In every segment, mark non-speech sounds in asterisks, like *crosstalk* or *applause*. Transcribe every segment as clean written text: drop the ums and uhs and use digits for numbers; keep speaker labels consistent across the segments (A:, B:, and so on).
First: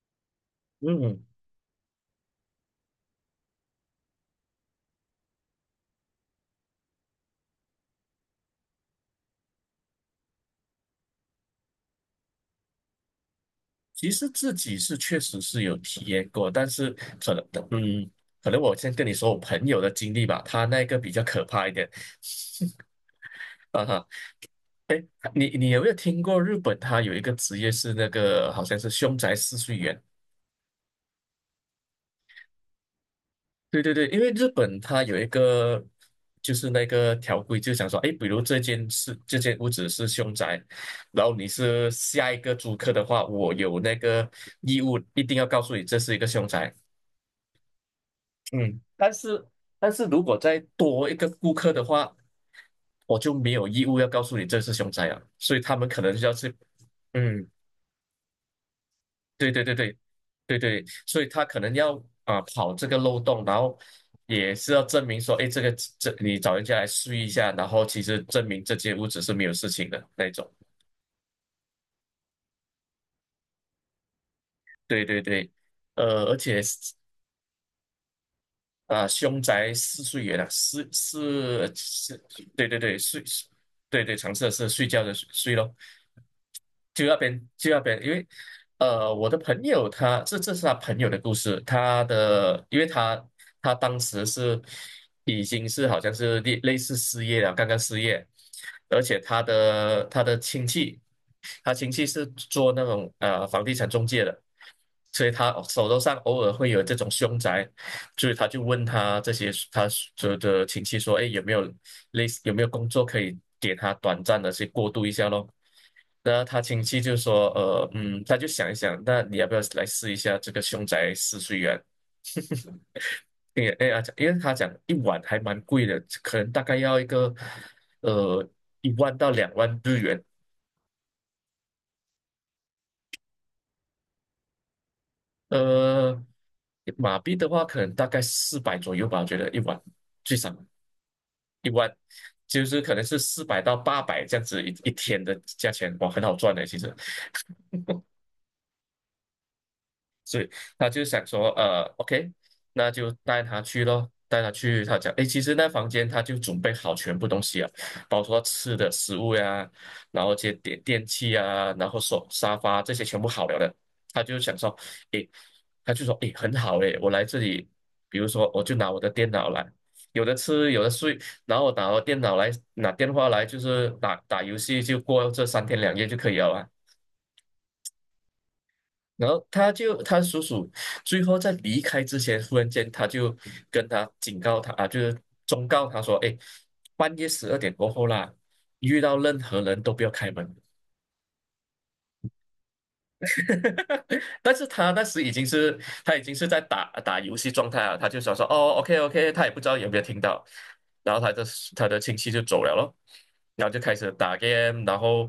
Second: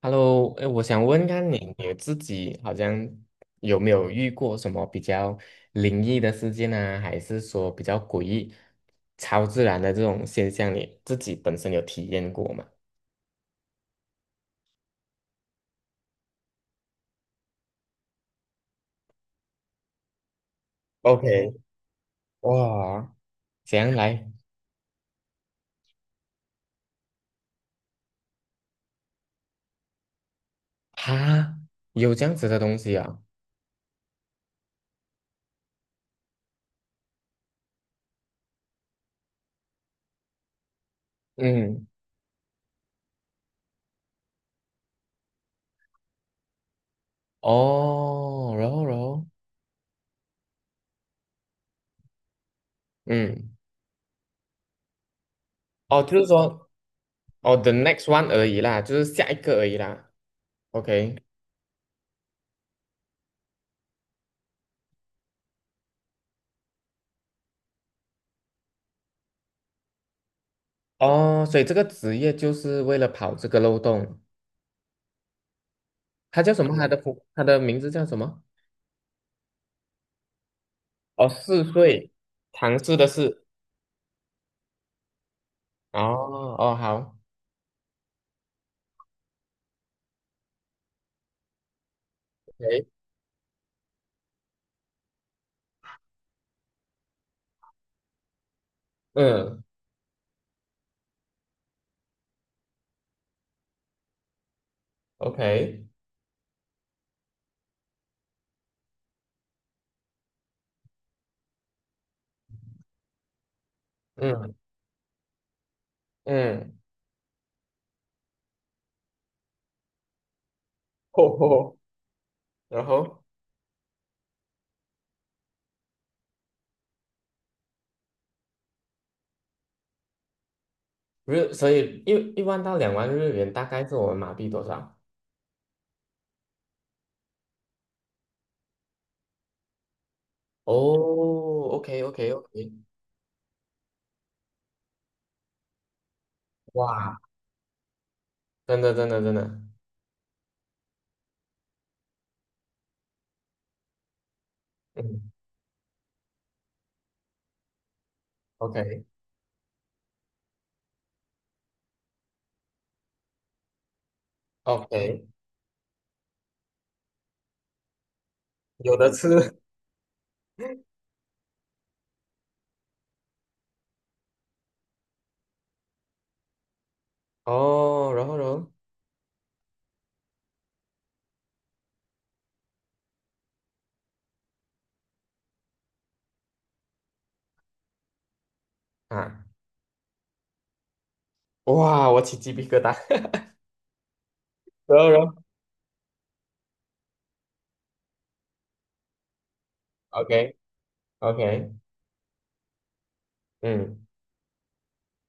A: Hello，哎，我想
B: 嗯，
A: 问看你，你自己好像有没有遇过什么比较灵异的事件啊，还是说比较诡异、超自然的这种现象，你自己本身有体验过吗
B: 其实自己是确实是有体验过，但是可能，嗯，可能我先跟你说我朋友的经历吧，他那个比较可
A: ？OK，
B: 怕一点。*laughs*
A: 哇，这
B: 啊
A: 样
B: 哈，
A: 来？
B: 你有没有听过日本？它有一个职业是那个好像是凶宅试睡员。
A: 哈，有这样子的东西啊？
B: 对对对，因为日本它有一个就是那个条规，就想说，哎，比如这间屋子是凶宅，然后你
A: 嗯，
B: 是下一个租客的话，我有那个义务一定要告诉你这是一个凶宅。
A: 哦，然
B: 嗯，
A: 后然
B: 但
A: 后，
B: 是但是如果再多一个顾客的话，我就没
A: 嗯，
B: 有义务要告诉你这是凶宅了，所以他们可
A: 哦，
B: 能
A: 就
B: 就
A: 是
B: 要去，
A: 说，
B: 嗯，
A: 哦，the next one 而已啦，就是下一
B: 对
A: 个
B: 对
A: 而
B: 对
A: 已
B: 对
A: 啦。
B: 对对，
A: OK，
B: 所以他可能要啊、跑这个漏洞，然后也是要证明说，哎，这你找人家来试一下，然后其实证明这间屋子是没有事情的那种，
A: 哦，所以这个职业就是为了跑这个漏洞。
B: 对对对，而
A: 他叫
B: 且
A: 什么？他的名字叫什么？
B: 啊，凶宅四睡元啊，是
A: 哦，四
B: 是
A: 岁，
B: 是，对对
A: 唐氏
B: 对，
A: 的
B: 睡，
A: 氏。
B: 对对，常设是睡觉的睡睡咯。
A: 哦哦，
B: 就那
A: 好
B: 边就那边，因为我的朋友他这是他朋友的故事，他的因为
A: ，OK，
B: 他他当时是已经是好像是类似失业了，刚刚失业，而且他
A: 嗯
B: 的他的亲戚，他亲戚是做那种房地产中介的，所以他
A: ，OK，
B: 手头上偶尔会有这种凶宅，所以他就问他这些他所有的亲戚说，哎，有没有类似工作可以给他短暂的
A: 嗯
B: 去过渡一下咯？那他
A: 嗯，
B: 亲戚就说，他就想一想，那你要不要来试一下这个凶宅
A: 吼
B: 试睡
A: 吼，
B: 员？
A: 然后
B: 因为哎呀，因为他讲一晚还蛮贵的，可能大概要一个呃1万到2万日元，
A: 所以一万到两万日元大概是我们马币多少？
B: 呃，马币的话可能大概四百左右吧，我觉得一晚最少。
A: 哦，OK OK
B: 就
A: OK，
B: 是可能是400到800这样子一天的价钱，哇，很好赚的，其实。
A: 哇，真的真的真的，
B: 所以他就想说，OK，那就带他去咯，带他去。他讲，诶，
A: 嗯
B: 其实那房间他就准备好全部东西啊，包括吃的
A: ，OK
B: 食物呀、然后这些电器啊，然后手沙发这些全部好了的。他就想说，
A: OK，
B: 诶，他就说，诶，很好诶，我来这里，比如说我就拿
A: 有
B: 我的
A: 的吃
B: 电脑来，有的吃，有的睡，然后拿我电脑来，拿电话来，就是打打游戏，就过这3天2夜就可以了啊。
A: 哦，然后
B: 然后他叔叔最后在离开之前，忽然间他就跟他警告他啊，就是忠告他说：“哎，半夜十二点过后啦，遇到任
A: 啊，
B: 何人都不要开门。”
A: 哇，我起鸡皮疙瘩，
B: *laughs* 但是
A: *laughs*
B: 他
A: 然
B: 那
A: 后
B: 时
A: 然
B: 已
A: 后
B: 经是他已经是在打打游戏状态了，他就想说哦，OK OK，他也不知道有没有听
A: OK
B: 到，然后他
A: OK，
B: 的他的亲戚就走了咯，然后就开
A: 嗯
B: 始打 game，然后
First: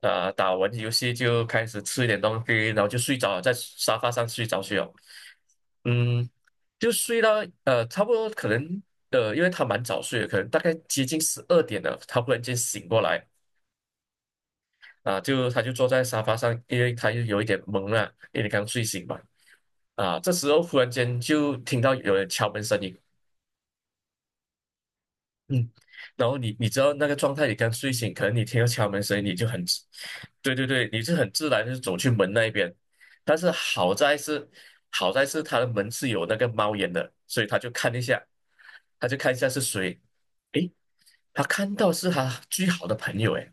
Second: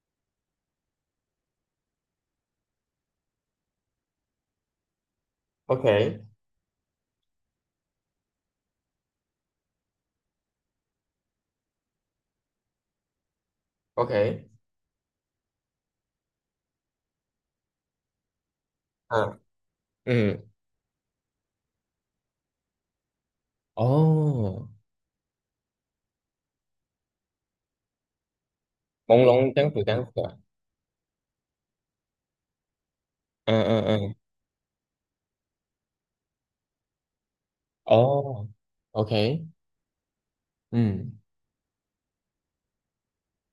B: 打完游戏就开始吃一点东西，然后就睡着了，在沙发上睡着去了，
A: ，OK
B: 嗯，就睡到差不多可能因为他蛮早睡的，可能大概接近十二点了，他忽然间醒过来，
A: OK。
B: 啊，就他就坐在沙发上，因为他又有一点懵了，因为刚睡醒嘛。
A: 嗯
B: 啊，这
A: 嗯，
B: 时候忽然间就听到有人敲门声音，
A: 哦，
B: 嗯，然后你知道那个状态，你刚睡醒，可能你听到敲门声
A: 朦
B: 音，你就
A: 胧这
B: 很
A: 样
B: 自
A: 子这样子啊
B: 对对对，你是很自然就走去门那一边，但是
A: 嗯嗯
B: 好
A: 嗯，
B: 在是好在是他的门是有那个猫眼的，所以他就看一下，
A: 哦
B: 他就看一
A: ，OK，
B: 下是谁，诶，
A: 嗯，
B: 他看到是他最好的朋友，诶。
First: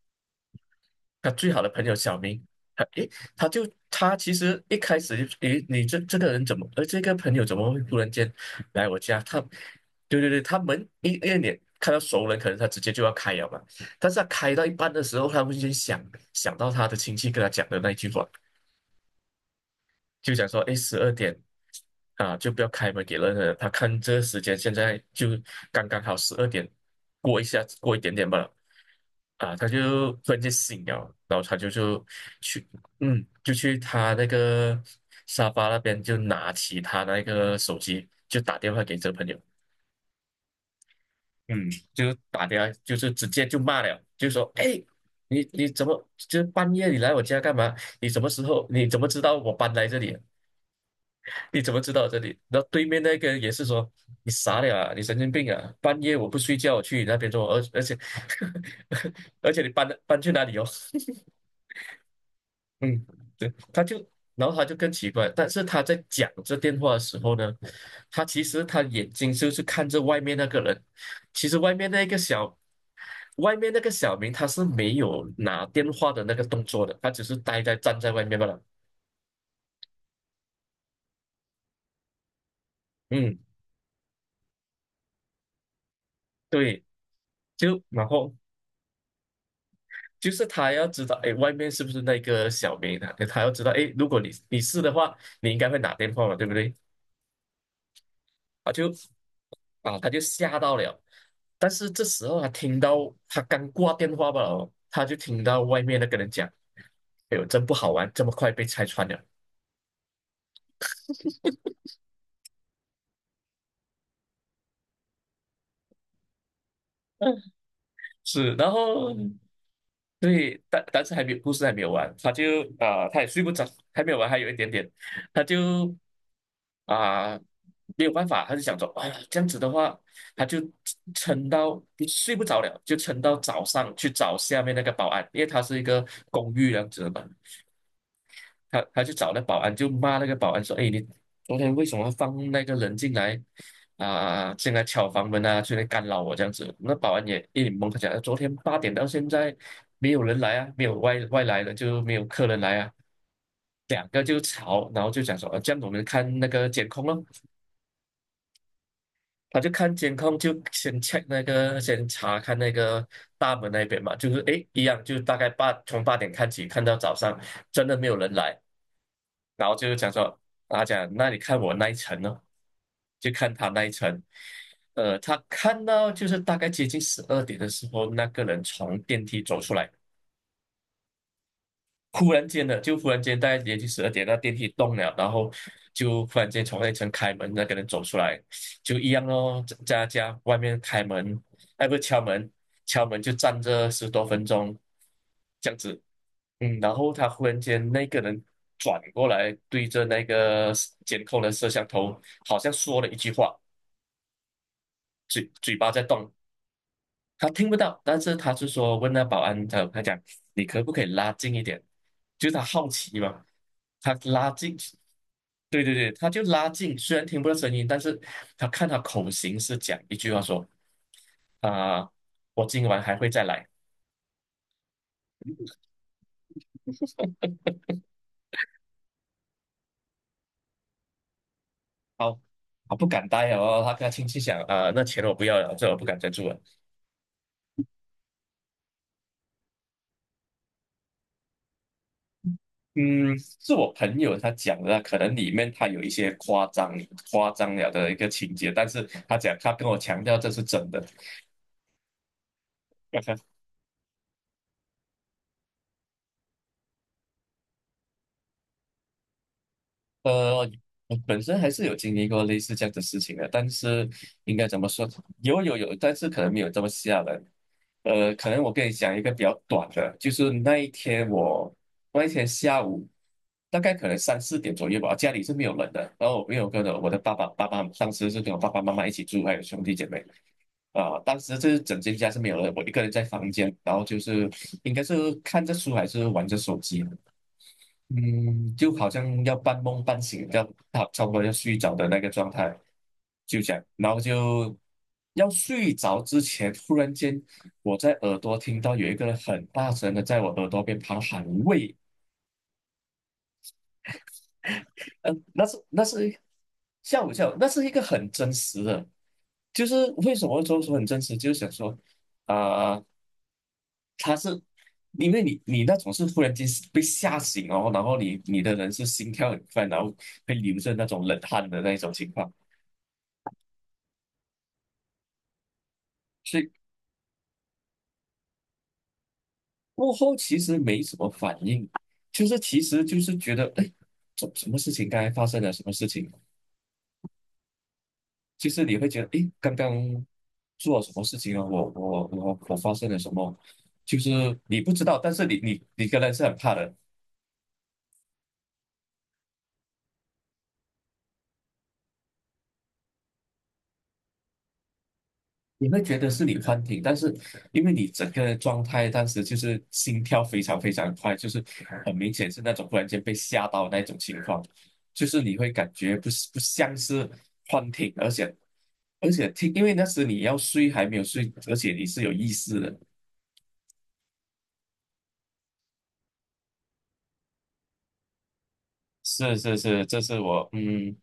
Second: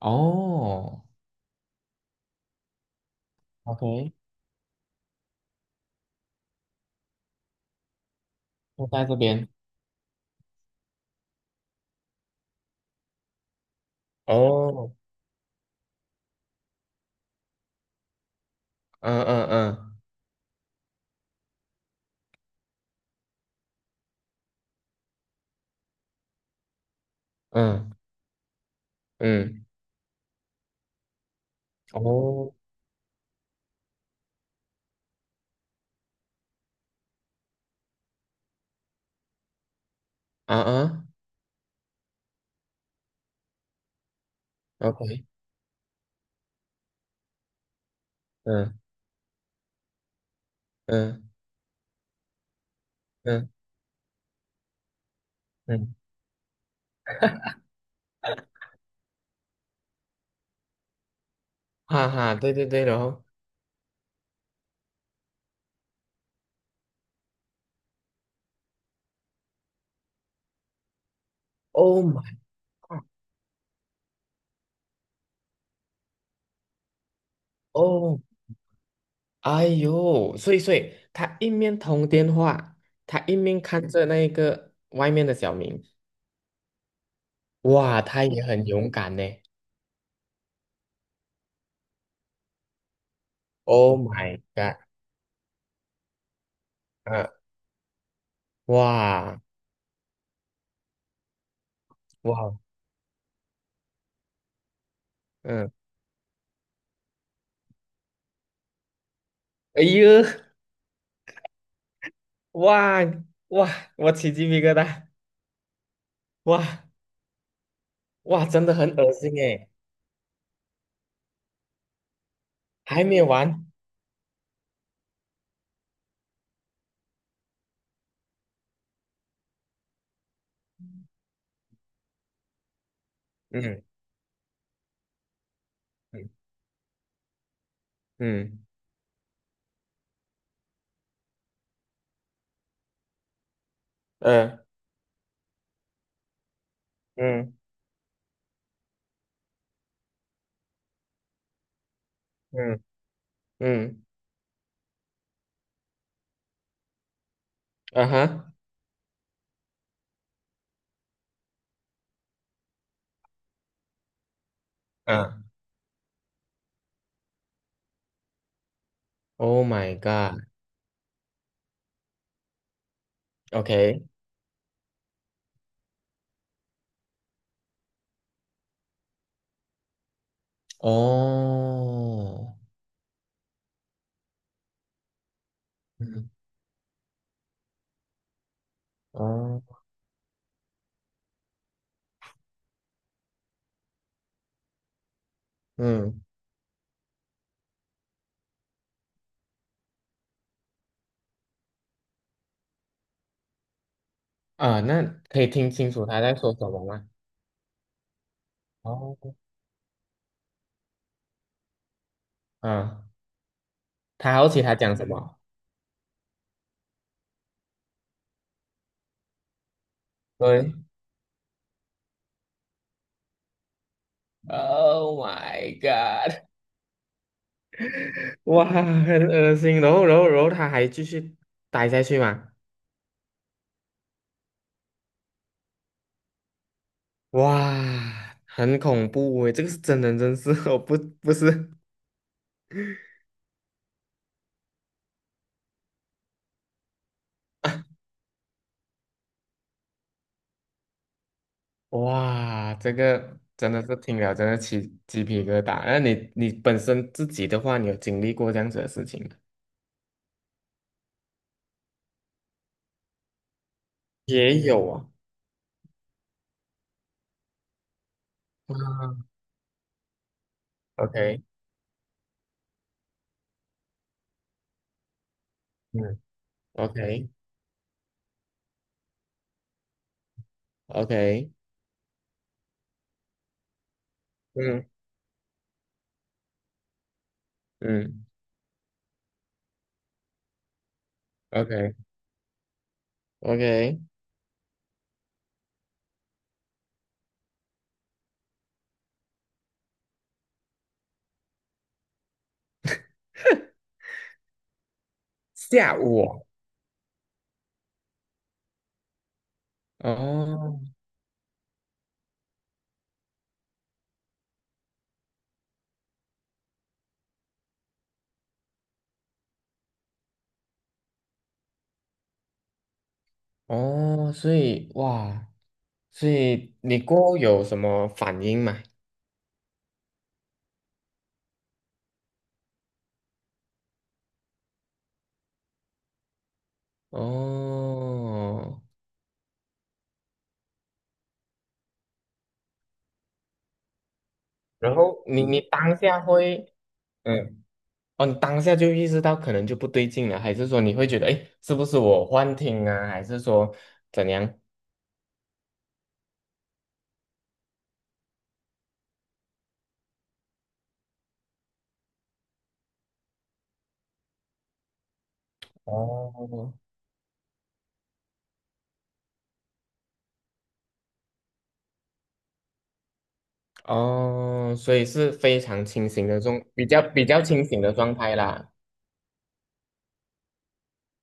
A: 哦
B: 他最好的朋友小明，他诶，他就
A: ，OK，
B: 他其实一开始就诶，你这个人怎么，这个朋友怎么会突然间
A: 就
B: 来我
A: 在这
B: 家？他，
A: 边，
B: 对对对，他们一脸看到熟人，可能他直接就要开了嘛。但是他开到一半
A: 哦，
B: 的时候，他会先想想到他的亲戚跟他讲的那一句话，
A: 嗯嗯嗯
B: 就想说，哎，十二点啊，就不要开门给任何人。他看这个时间，现在就刚刚好十二点过一下，
A: 嗯
B: 过一点点吧。啊，
A: 嗯，
B: 他就突然间醒了，然后他就
A: 哦，
B: 去，嗯，就去他那个沙发那边，就拿起他那个手机，就打电话给这个朋友。
A: 啊啊
B: 嗯，就打电话，就是直接就骂了，就说：“哎，
A: ，OK，
B: 你怎么就是半夜你来我家干嘛？你什么时候？
A: 嗯
B: 你怎么知道我搬来这里啊？”
A: 嗯
B: 你怎么知道这里？然后对面那个人
A: 嗯
B: 也是说你傻了啊，你神经病啊！
A: 嗯，
B: 半夜我不睡觉我去你那边做，而且 *laughs* 而且你搬去哪里哦？
A: 哈哈，对对对，然
B: 嗯，
A: 后
B: 对，然后他就更奇怪，但是他在讲这电话的时候呢，他其实他眼睛就是看着外面那个人，其实外面
A: ，Oh
B: 那个
A: my
B: 小
A: God，
B: 外面那个小明他是没有拿电话的那个动作的，他只是呆在站在
A: 哦，
B: 外面罢了。
A: 哎呦，所以他一面通电话，他一
B: 嗯，
A: 面看着那个外面的小明，
B: 对，就
A: 哇，
B: 然
A: 他
B: 后。
A: 也很勇敢呢。
B: 就是他要知道，哎，外面是不是那个小明啊？他要知道，哎，
A: Oh
B: 如果你
A: my
B: 你
A: god！
B: 是的话，你应该会打电话嘛，对不对？
A: 啊，
B: 啊，就
A: 哇
B: 啊，他就吓到了。但是这时候他
A: 哇，
B: 听到他刚挂电话吧，哦他就听到
A: 嗯，
B: 外面那个人讲：“哎呦，真不好玩，这么快被拆穿了。”
A: 哎呦，哇哇，我起鸡皮疙瘩，哇哇，
B: 是，
A: 真
B: 然
A: 的很恶
B: 后
A: 心诶，
B: 对，但是还没有故事还没有完，他就
A: 还
B: 啊、他
A: 没
B: 也睡不着，
A: 完，
B: 还没有完，还有一点点，他就啊、没有办法，他就想说，哎呀，这样子的话，他就撑到睡不着了，就撑到早
A: 嗯
B: 上去找下面那个保安，因为他是一个
A: 嗯
B: 公寓这样子的嘛，
A: 嗯
B: 他就找那保安，就骂那个保安说：“哎，你昨天为什么放那个人进来啊啊啊
A: 嗯
B: 进来敲房门啊，进来干扰我这样子。”那保安也
A: 嗯
B: 一脸懵，他讲：“昨天八点到现在没有人来啊，没有外来的就没有客人来
A: 嗯
B: 啊。”
A: 嗯，
B: 两个就吵，然后就讲说：“啊，这样我们看那个监控咯。”
A: 啊哈，
B: 他就看监控，就先 check 那个，先查看那个大门那边嘛，就是诶，一样，就大
A: 嗯
B: 概从八点看起，看到早上，真的没有人来。
A: ，Oh
B: 然后就是
A: my
B: 讲说，他讲那你看我那一层呢，就看他那一
A: god！OK，
B: 层，他看到就是大概接近十二点的时候，那个人从电梯走出来，忽然
A: 哦，
B: 间的，就忽然间大概连续十二点，那电梯动了，然后就
A: 嗯
B: 忽然间从那层开门，那个人走出来，就一样哦，在
A: 哦
B: 在他家外面开门，哎，不是敲门，敲门就站着10多分钟，这样子，
A: 嗯
B: 嗯，然后他忽然间那个人转过来，对着那个监控的摄像头，好像说了一句话，
A: 啊，那可以
B: 嘴
A: 听
B: 嘴巴
A: 清
B: 在
A: 楚他
B: 动，
A: 在说什么吗？
B: 他听不到，但是他就说问
A: 哦，
B: 那保安，他他讲你可不可以拉近一点？就是他好
A: 嗯，
B: 奇嘛，他
A: 他好
B: 拉
A: 奇他
B: 近，
A: 讲什么？
B: 对对对，他就拉近，虽然听不到声音，但是他看他口型是讲一句话说
A: 对，
B: 啊、我今晚还会再来。
A: Oh my god！*laughs* 哇，很恶心。然后他还继续待下去
B: 好，
A: 嘛？
B: 他不敢待哦，他跟他亲戚讲啊、那钱我不要了，这我不敢再住了。
A: 哇，很恐怖诶，这个是真人真事哦，不，不是。
B: 嗯，是我朋友他讲的，可能里面他有一些夸张夸张了
A: *laughs*
B: 的一个情节，但是他讲他跟我强调这是真的。
A: 哇，这个
B: *laughs*
A: 真的是听了真的起鸡皮疙瘩。那你本身自己的话，你有经历过这样子的事情吗？
B: 呃，我本身还是有经历过类似这样的事情的，但是应
A: 也
B: 该怎么
A: 有啊。
B: 说？有有有，但是可能没有这么吓人。可能我跟你讲
A: 啊
B: 一个比较短的，就是那一天
A: ，OK，
B: 我那一天下午大概可能3、4点左右吧，家里是没有人的，
A: 嗯
B: 然后我没有跟着我的爸爸，当时是跟我爸爸妈妈一起住，还有兄弟姐妹。啊、当
A: ，OK，OK，
B: 时这整间家是没有人，我一个人在房间，然后就是
A: 嗯
B: 应该是看着书还是玩着手机，
A: 嗯
B: 嗯，就好像要半梦半醒，要差不多要睡着的那个状态，就这样，
A: ，OK，OK，
B: 然后就要睡着之前，突然间我在耳朵听到有一个人很大声的在我耳朵边旁喊喂，嗯、那是
A: 下
B: 那
A: 午
B: 是
A: 哦，
B: 吓我一跳，那是一个很真实的，就是为什么说
A: 哦
B: 说很真实，就是想说啊。他是因为你那种是忽然间被吓醒哦，然后你的人是心跳很快，然后会流着那种冷汗的那种情况，
A: 哦，所以哇，所
B: 所以
A: 以你过后有什么反应吗？
B: 过后其实没什么反应，就是其实就是觉得哎，什么事情刚才发生了什么事情，就
A: 哦，
B: 是你会觉得哎，刚刚做了什么事情啊，我发生了什么，就是你不
A: 然
B: 知道，
A: 后
B: 但
A: 你
B: 是你
A: 你
B: 你
A: 当
B: 你跟
A: 下
B: 人是很
A: 会，
B: 怕的，
A: 嗯，哦，你当下就意识到可能就不对劲了，还是说你会觉得，哎，是不是我幻听啊？还是说怎样？
B: 你会觉得是你幻听，但是因为你整个状态当时就是心跳非常非常快，就是很明显是那种突然间被吓到的那种情况，就是你会感觉不是不
A: 哦
B: 像是幻听，而且，因为那时你要睡还没有睡，而且你是有意识的。
A: 哦，所以是非常清醒的比较清醒的状态啦。
B: 是是是，这是我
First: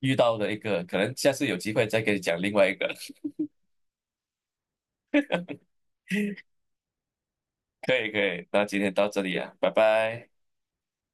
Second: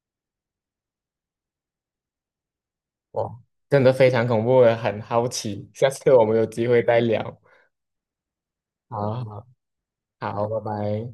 B: 遇到的一个，可能下次有机会再给你讲另外一个。*laughs*
A: 哇，真的非常恐怖，我也很好奇，下次我们有机会再聊。
B: 可以可以，那今天到这
A: 好
B: 里啊，拜拜。
A: 好好，拜拜。